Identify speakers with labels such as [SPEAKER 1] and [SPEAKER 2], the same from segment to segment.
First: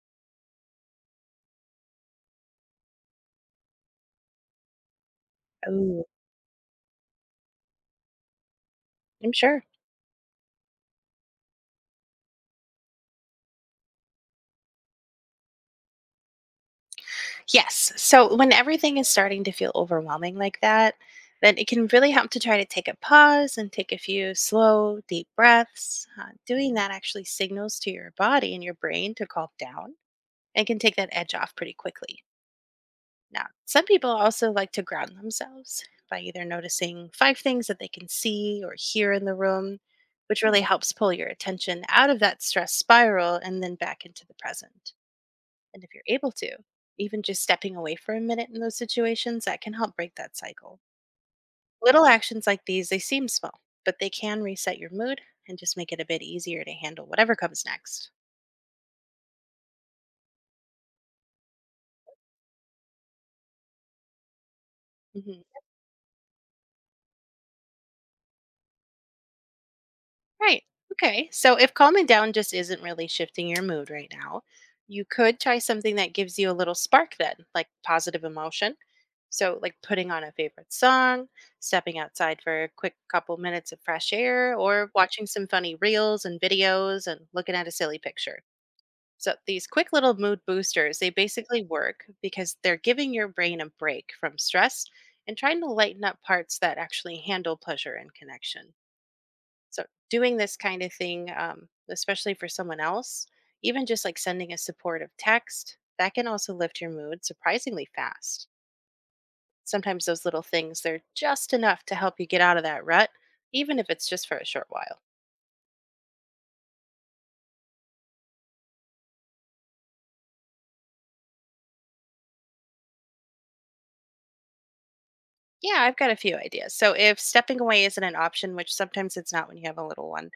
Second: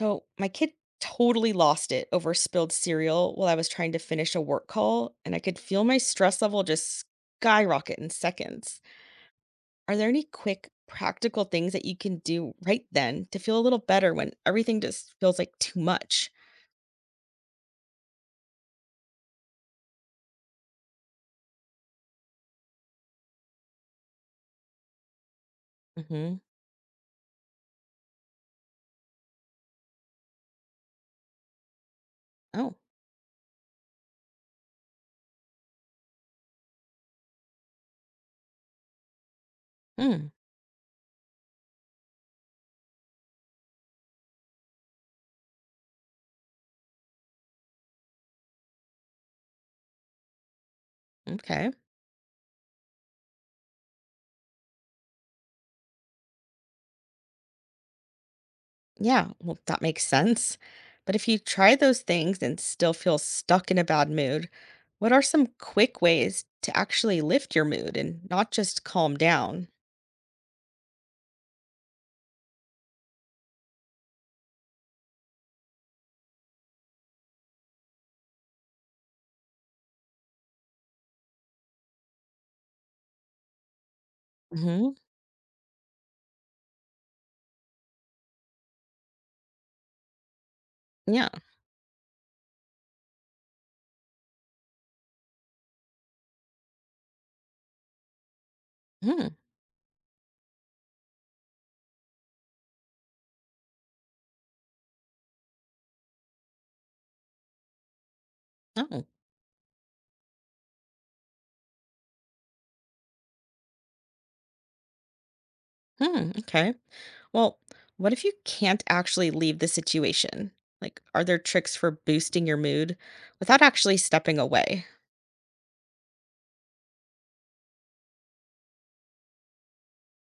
[SPEAKER 1] So my kid totally lost it over spilled cereal while I was trying to finish a work call, and I could feel my
[SPEAKER 2] Ooh,
[SPEAKER 1] stress level just skyrocket in seconds.
[SPEAKER 2] I'm sure.
[SPEAKER 1] Are there any quick, practical things that you can do right then to feel a little better when everything just feels like too much?
[SPEAKER 2] Yes. So when everything is starting to feel overwhelming like that, then it can really help to try to take a pause and take a few slow, deep breaths.
[SPEAKER 1] Hmm.
[SPEAKER 2] Doing that actually signals to your body and your brain to calm down and can take that edge off pretty quickly.
[SPEAKER 1] Oh.
[SPEAKER 2] Now, some people also like to ground themselves by either noticing five things that they can see or hear in the room,
[SPEAKER 1] Hmm.
[SPEAKER 2] which really helps pull your attention out of that stress spiral and then back into the present. And if you're able to, even just stepping away for a minute in those situations, that can help break that cycle.
[SPEAKER 1] Okay.
[SPEAKER 2] Little actions like these, they seem small, but they can reset your mood and just make it a bit easier to handle whatever comes next.
[SPEAKER 1] Yeah. Well, that makes sense. But if you try those things and still feel stuck in a bad mood, what are
[SPEAKER 2] Mhm.
[SPEAKER 1] some quick ways to actually lift your mood and not just calm down?
[SPEAKER 2] Right. Okay. So if calming down just isn't really shifting your mood right now, you could try something that gives you a little spark then, like positive emotion. So, like putting on a favorite song, stepping outside for a quick couple minutes of fresh air, or watching some funny reels and videos and looking at a silly picture. So, these quick little mood boosters, they
[SPEAKER 1] Yeah.
[SPEAKER 2] basically work because they're giving your brain a break from stress and trying to lighten up parts that actually handle pleasure and connection.
[SPEAKER 1] Hmm.
[SPEAKER 2] So doing this kind of thing, especially for someone else, even just like sending a supportive text, that can also lift your mood surprisingly fast.
[SPEAKER 1] Oh.
[SPEAKER 2] Sometimes those little things, they're just enough to help you get out of that rut, even if it's just for a short while.
[SPEAKER 1] Hmm. Okay. Well, what if you can't actually leave the situation? Like, are there tricks for boosting your mood without actually stepping away?
[SPEAKER 2] Yeah, I've got a few ideas. So if stepping away isn't an option, which sometimes it's not when you have a little one,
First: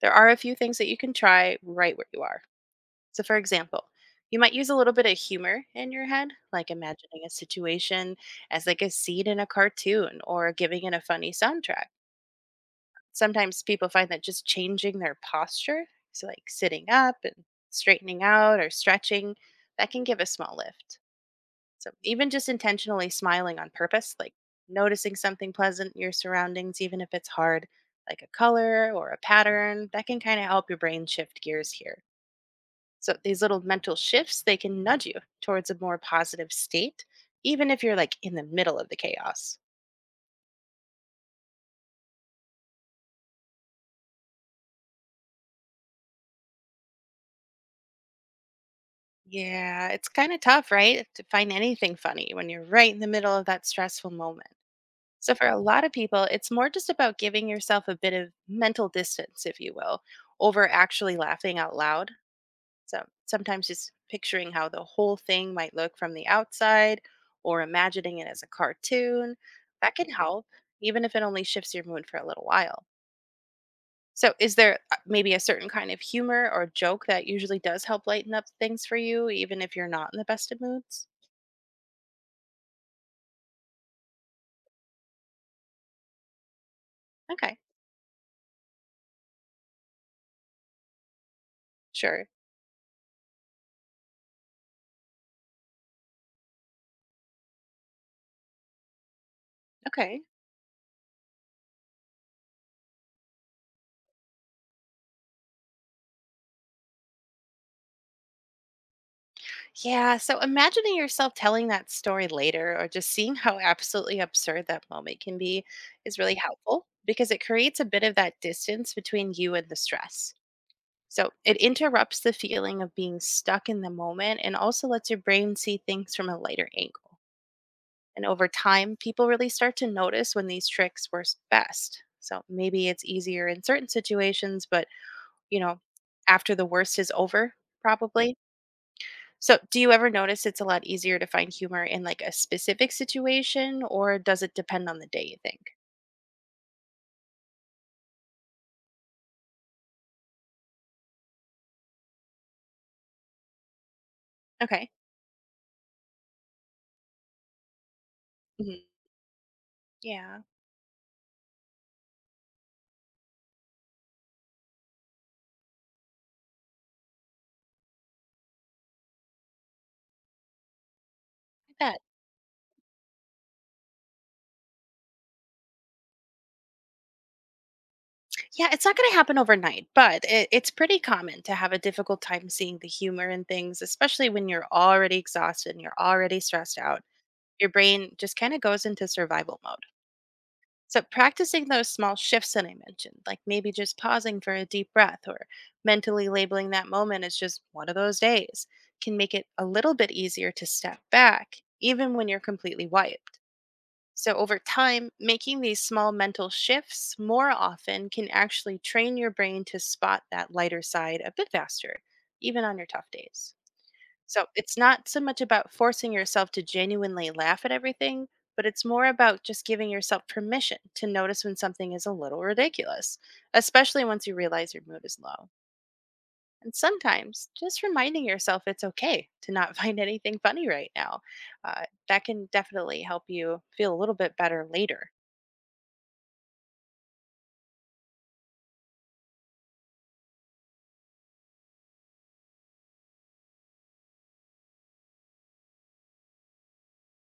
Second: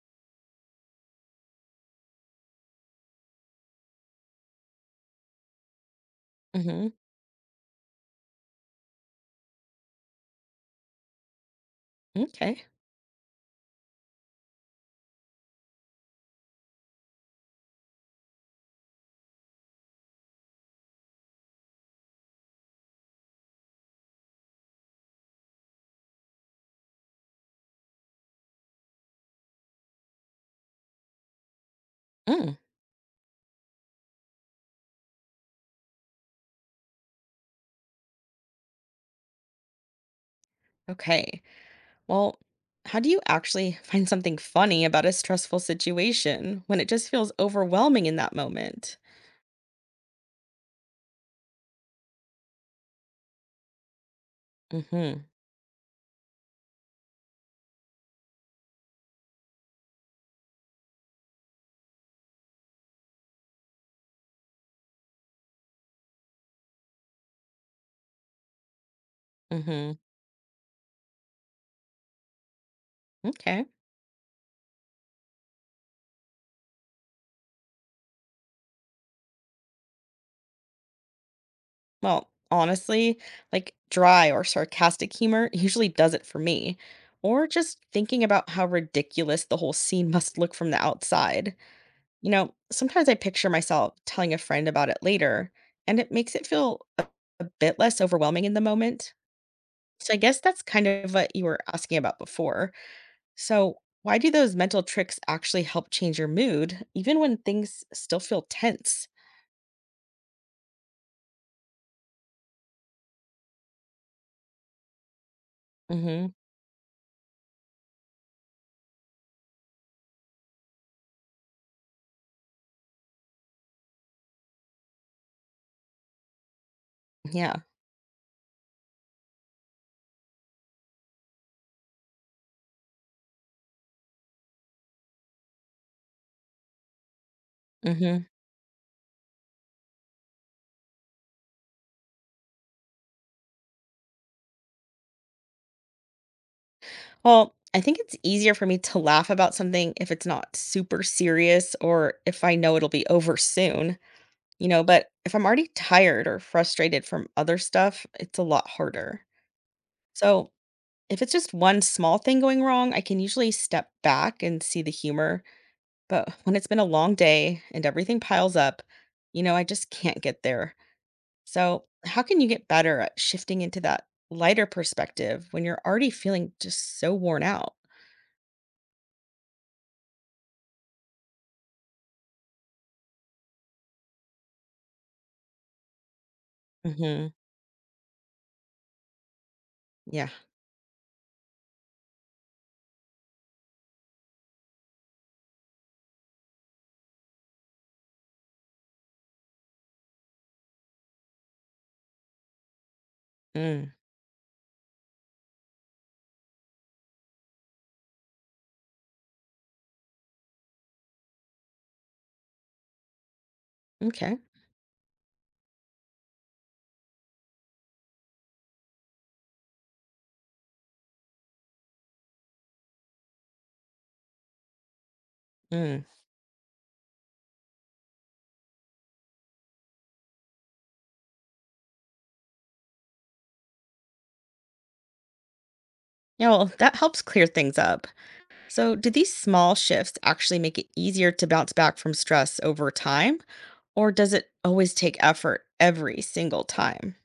[SPEAKER 2] there are a few things that you can try right where you are. So, for example, you might use a little bit of humor in your head, like
[SPEAKER 1] Hmm.
[SPEAKER 2] imagining a situation as like a scene in a cartoon or giving it a funny soundtrack.
[SPEAKER 1] Okay.
[SPEAKER 2] Sometimes people find that just changing their posture, so like sitting up and straightening out or stretching, that can give a small lift. So, even just intentionally smiling on purpose, like noticing something pleasant in your surroundings, even if it's hard, like a color or a pattern, that can kind of help your brain shift gears here.
[SPEAKER 1] Mm.
[SPEAKER 2] So these little mental shifts, they can nudge you towards a more positive state, even if you're like in the middle of the chaos.
[SPEAKER 1] Okay. Well, how do you actually find something funny about a stressful situation when it just feels overwhelming in that moment?
[SPEAKER 2] Yeah, it's kind of tough, right? To find anything funny when you're right in the middle of that stressful moment.
[SPEAKER 1] Mm-hmm.
[SPEAKER 2] So for a lot of people, it's more just about giving yourself a bit of mental distance, if you will, over actually laughing out loud. So sometimes just picturing how the whole thing might look from the outside or imagining it as a cartoon,
[SPEAKER 1] Mm-hmm.
[SPEAKER 2] that can help, even if it only shifts your mood for a little while.
[SPEAKER 1] Okay.
[SPEAKER 2] So, is there maybe a certain kind of humor or joke that usually does help lighten up things for you, even if you're not in the best of moods?
[SPEAKER 1] Well, honestly, like dry or sarcastic humor usually does it for me, or
[SPEAKER 2] Okay,
[SPEAKER 1] just thinking about how ridiculous the whole scene must look from the outside.
[SPEAKER 2] sure.
[SPEAKER 1] You know, sometimes I picture myself telling a friend about it later, and it makes it feel a bit less overwhelming in the moment. So I
[SPEAKER 2] Okay.
[SPEAKER 1] guess that's kind of what you were asking about before. So, why do those mental tricks actually help change your mood, even when things still feel tense?
[SPEAKER 2] Yeah. So, imagining yourself telling that story later or just seeing how absolutely absurd that moment can be
[SPEAKER 1] Mm
[SPEAKER 2] is
[SPEAKER 1] hmm.
[SPEAKER 2] really helpful because it creates a bit of that distance between you and the stress. So, it interrupts the feeling of being stuck in the moment and also lets your brain see things from a lighter angle.
[SPEAKER 1] Yeah.
[SPEAKER 2] And over time, people really start to notice when these tricks work best. So maybe it's easier in certain situations, but you know, after the worst is over,
[SPEAKER 1] Mm hmm.
[SPEAKER 2] probably. So, do you ever notice it's a lot easier to find humor in like a specific situation, or does it depend on the day you think?
[SPEAKER 1] Well, I think it's easier for me to laugh about something if it's not super serious or if I know it'll be over soon, you know,
[SPEAKER 2] Okay.
[SPEAKER 1] but if I'm already tired or frustrated from other stuff, it's a lot
[SPEAKER 2] Mhm.
[SPEAKER 1] harder.
[SPEAKER 2] Yeah,
[SPEAKER 1] So, if it's just one small thing going wrong, I can usually step back and see the humor. But when it's been a long day and everything piles up, you know, I just can't get there.
[SPEAKER 2] I
[SPEAKER 1] So,
[SPEAKER 2] bet.
[SPEAKER 1] how can you get better at shifting into that lighter perspective when you're already feeling just so worn out?
[SPEAKER 2] Yeah, it's not going to happen overnight, but it's pretty common to have a difficult time seeing the humor in things, especially when you're already exhausted and you're already stressed out.
[SPEAKER 1] Hmm.
[SPEAKER 2] Your brain just kind of goes into survival mode.
[SPEAKER 1] Yeah.
[SPEAKER 2] So, practicing those small shifts that I mentioned, like maybe just pausing for a deep breath or mentally labeling that moment as just one of those days, can make it a little bit easier to step back, even when you're completely wiped.
[SPEAKER 1] Mm,
[SPEAKER 2] So, over time, making these small mental shifts more often can actually train your brain to spot that lighter side a bit faster, even on your tough days.
[SPEAKER 1] okay.
[SPEAKER 2] So it's not so much about forcing yourself to genuinely laugh at everything, but it's more about just giving yourself permission to notice when something is a little ridiculous, especially once you realize your mood is low.
[SPEAKER 1] Mm.
[SPEAKER 2] And sometimes just reminding yourself it's okay to not find anything funny right now. Uh, that can definitely help you feel a little bit better later.
[SPEAKER 1] Yeah, well, that helps clear things up. So, do these small shifts actually make it easier to bounce back from stress over time, or does it always take effort every single time?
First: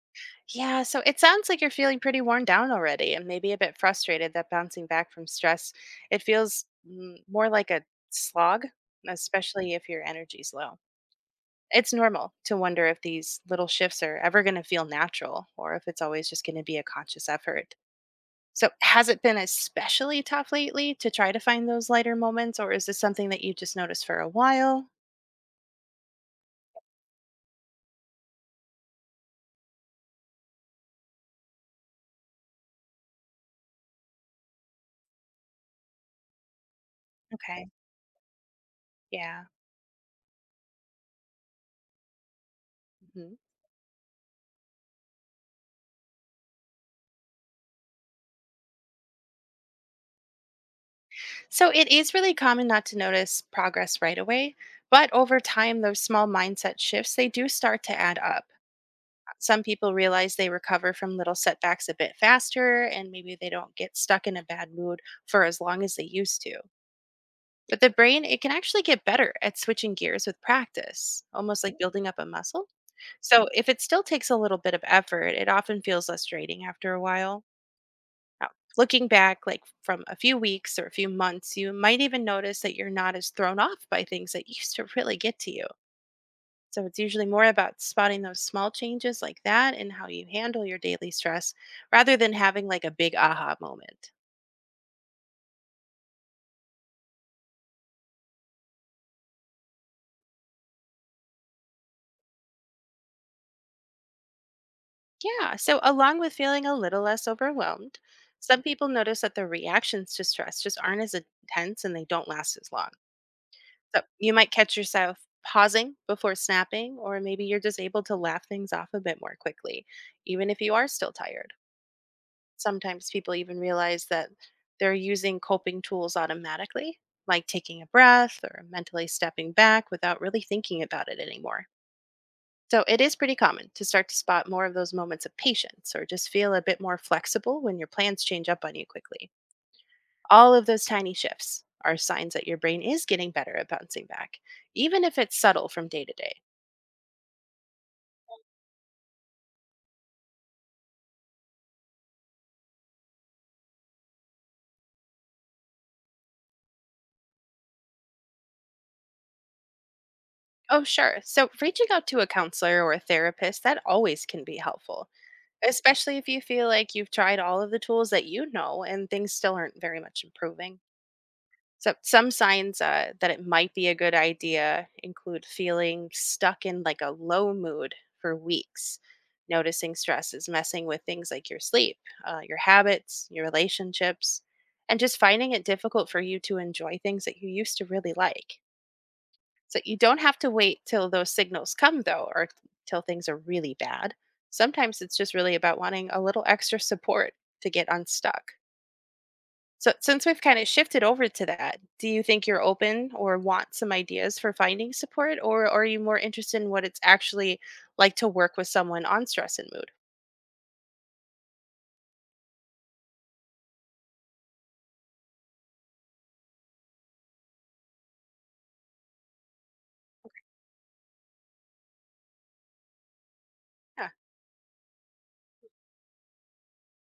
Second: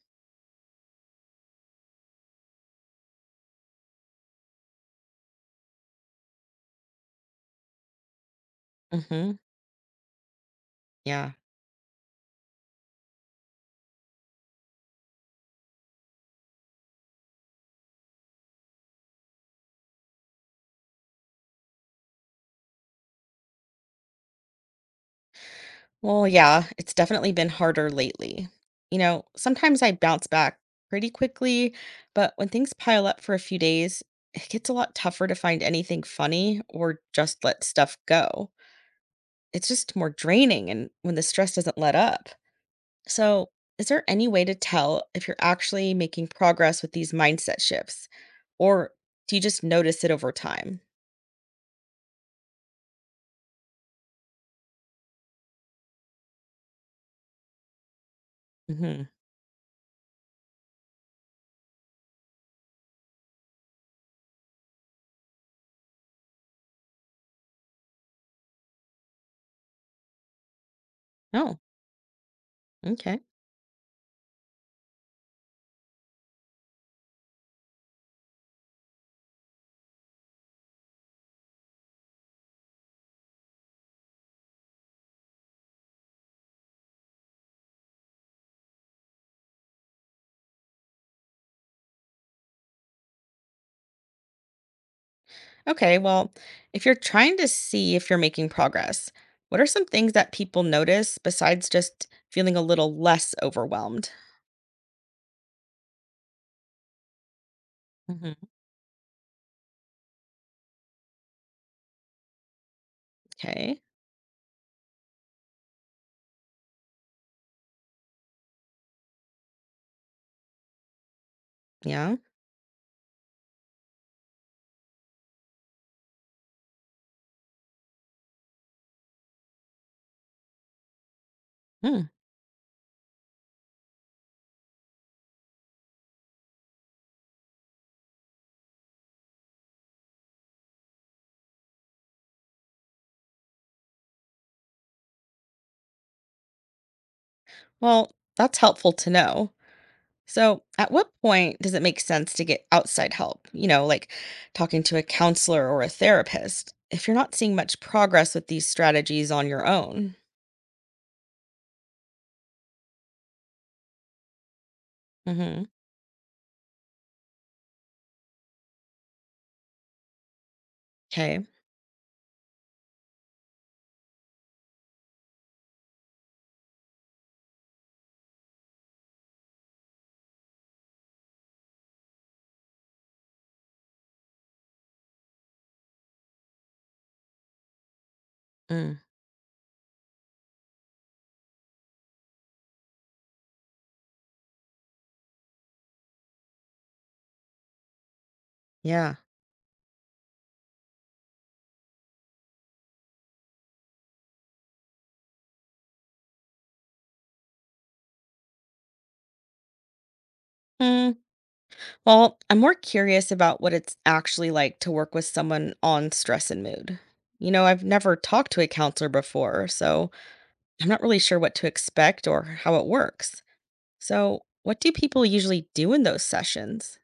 [SPEAKER 2] Yeah, so it sounds like you're feeling pretty worn down already and maybe a bit frustrated that bouncing back from stress, it feels more like a slog,
[SPEAKER 1] Hmm.
[SPEAKER 2] especially if your energy's low.
[SPEAKER 1] Yeah.
[SPEAKER 2] It's normal to wonder if these little shifts are ever going to feel natural or if it's always just going to be a conscious effort. So, has it been especially tough lately to try to find those lighter moments, or is this something that you've just noticed for a while?
[SPEAKER 1] Well, yeah, it's definitely been harder lately. You know, sometimes I bounce back pretty quickly, but when things pile up for a few days, it gets a lot tougher to find anything funny or just let
[SPEAKER 2] Okay.
[SPEAKER 1] stuff go.
[SPEAKER 2] Yeah.
[SPEAKER 1] It's just more draining, and when the stress doesn't let up.
[SPEAKER 2] Mhm.
[SPEAKER 1] So, is there any way to tell if you're actually making progress with these mindset shifts, or do you just notice it over time?
[SPEAKER 2] So it is really common not to notice progress right away, but over time those small mindset shifts they do start to add up.
[SPEAKER 1] Hmm.
[SPEAKER 2] Some people realize they recover from little setbacks a bit faster and maybe they don't get stuck in a bad mood for as long as they used to. But the brain it can actually get better at switching gears with practice,
[SPEAKER 1] Oh,
[SPEAKER 2] almost like building up a muscle.
[SPEAKER 1] okay.
[SPEAKER 2] So if it still takes a little bit of effort, it often feels less draining after a while. Now, looking back, like from a few weeks or a few months, you might even notice that you're not as thrown off by things that used to really get to you. So it's usually more about spotting those small changes like that and how you handle your daily stress rather than having like a big aha moment.
[SPEAKER 1] Okay. Well, if you're trying to see if you're making progress, what are some things that people notice besides just feeling a little less overwhelmed?
[SPEAKER 2] Yeah. So, along with feeling a little less overwhelmed,
[SPEAKER 1] Hmm.
[SPEAKER 2] some people notice that their reactions to stress just aren't as intense and they don't last as long.
[SPEAKER 1] Okay.
[SPEAKER 2] So, you might catch yourself pausing before snapping, or maybe you're just able to laugh things off a bit more quickly, even if you are still tired.
[SPEAKER 1] Yeah.
[SPEAKER 2] Sometimes people even realize that they're using coping tools automatically, like taking a breath or mentally stepping back without really thinking about it anymore.
[SPEAKER 1] Hmm.
[SPEAKER 2] So, it is pretty common to start to spot more of those moments of patience or just feel a bit more flexible when your plans change up on you quickly. All of those tiny shifts are signs that your brain is getting better at bouncing back, even if it's subtle from day to day.
[SPEAKER 1] Well, that's helpful to know. So, at what point does it make sense to get outside help? You know, like talking to a counselor or a therapist if you're not seeing much progress with these strategies on your own.
[SPEAKER 2] Oh, sure. So, reaching out to a counselor or a therapist, that always can be helpful,
[SPEAKER 1] Hmm.
[SPEAKER 2] especially if you feel like you've tried all of the tools that you know and things still aren't very much improving.
[SPEAKER 1] Okay.
[SPEAKER 2] So some signs that it might be a good idea include feeling stuck in like a low mood for weeks, noticing stress is messing with things like your sleep, your habits, your relationships, and just finding it difficult for you to enjoy things that you used to really like.
[SPEAKER 1] Mm,
[SPEAKER 2] So you don't have to wait till those signals come though, or till things are really bad. Sometimes it's just really about wanting a little extra support to get unstuck.
[SPEAKER 1] yeah.
[SPEAKER 2] So since we've kind of shifted over to that, do you think you're open or want some ideas for finding support, or are you more interested in what it's actually like to work with someone on stress and mood?
[SPEAKER 1] Hmm. Well, I'm more curious about what it's actually like to work with someone on stress and mood. You know, I've never talked to a counselor before, so I'm not really sure what to expect or how it works.
[SPEAKER 2] Yeah.
[SPEAKER 1] So, what do people usually do in those sessions?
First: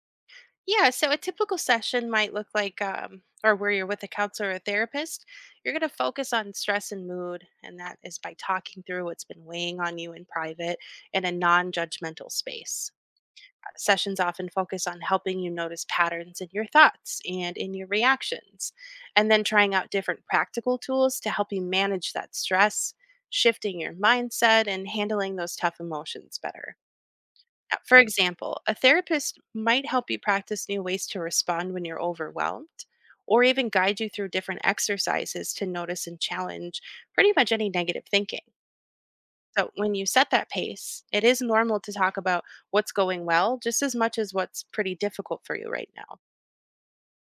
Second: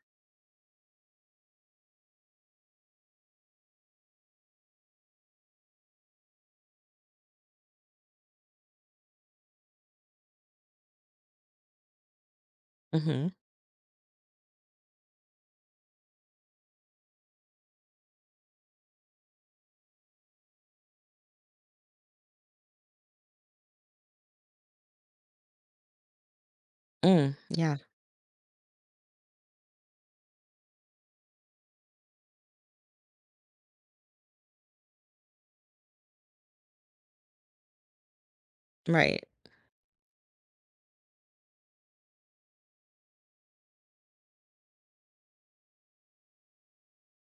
[SPEAKER 2] Yeah. So a typical session might look like, or where you're with a counselor or therapist, you're going to focus on stress and mood. And that is by talking through what's been weighing on you in private in a non judgmental space.
[SPEAKER 1] Hmm.
[SPEAKER 2] Sessions often focus on helping you notice patterns in your thoughts and in your reactions, and then trying out different practical tools to help you manage that stress, shifting your mindset, and handling those tough emotions better.
[SPEAKER 1] Mm, yeah,
[SPEAKER 2] For example, a therapist might help you practice new ways to respond when you're overwhelmed, or even guide you through different exercises to notice and challenge pretty much any negative thinking.
[SPEAKER 1] right.
[SPEAKER 2] So when you set that pace, it is normal to talk about what's going well just as much as what's pretty difficult for you right now.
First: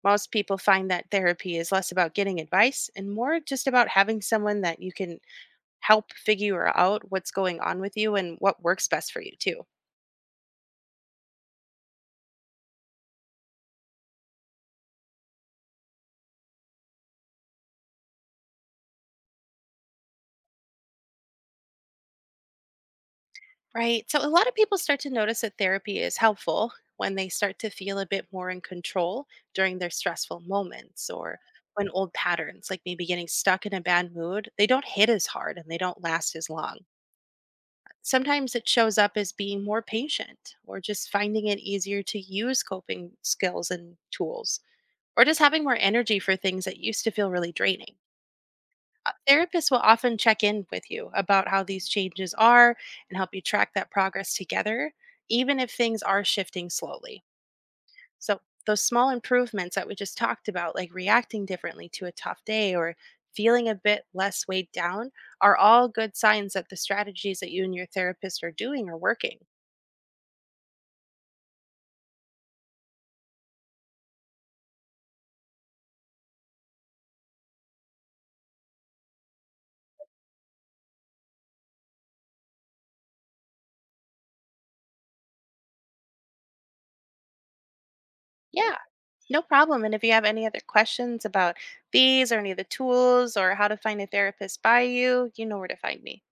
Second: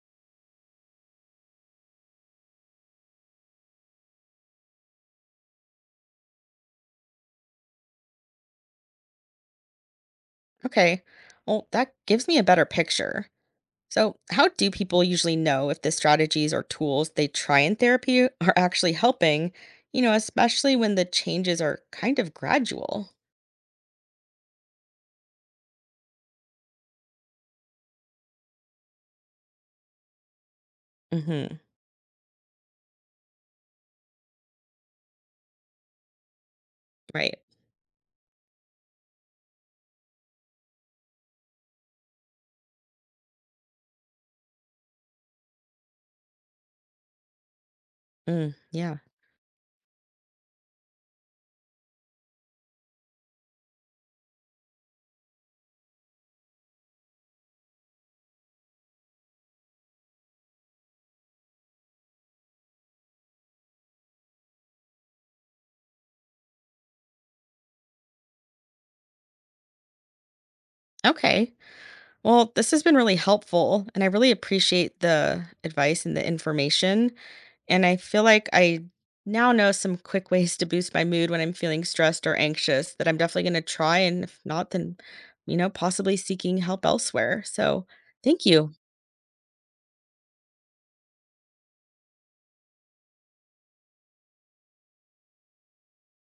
[SPEAKER 2] Most people find that therapy is less about getting advice and more just about having someone that you can help figure out what's going on with you and what works best for you, too.
[SPEAKER 1] Okay. Well, that gives me a better picture. So, how do people usually know if the strategies or tools they try in therapy are actually helping, you know, especially when the changes are kind of gradual?
[SPEAKER 2] Right. So a lot of people start to notice that therapy is helpful when they start to feel a bit more in control during their stressful moments or
[SPEAKER 1] Mhm.
[SPEAKER 2] when old patterns, like maybe getting stuck in a bad mood, they don't hit as hard and they don't last as long.
[SPEAKER 1] Right.
[SPEAKER 2] Sometimes it shows up as being more patient or just finding it easier to use coping skills and tools or just having more energy for things that used to feel really draining.
[SPEAKER 1] Mm, yeah.
[SPEAKER 2] Therapists will often check in with you about how these changes are and help you track that progress together, even if things are shifting slowly. So, those small improvements that we just talked about, like reacting differently to a tough day or feeling a bit less weighed down, are all good signs that the strategies that you and your therapist are doing are working.
[SPEAKER 1] Okay. Well, this has been really helpful and I really appreciate the advice and the information. And I feel like I now know some quick ways to boost my mood when I'm feeling stressed or anxious that I'm definitely going to try. And if not, then, you know, possibly seeking help elsewhere. So thank you.
[SPEAKER 2] Yeah, no problem. And if you have any other questions about these or any of the tools or how to find a therapist by you, you know where to find me.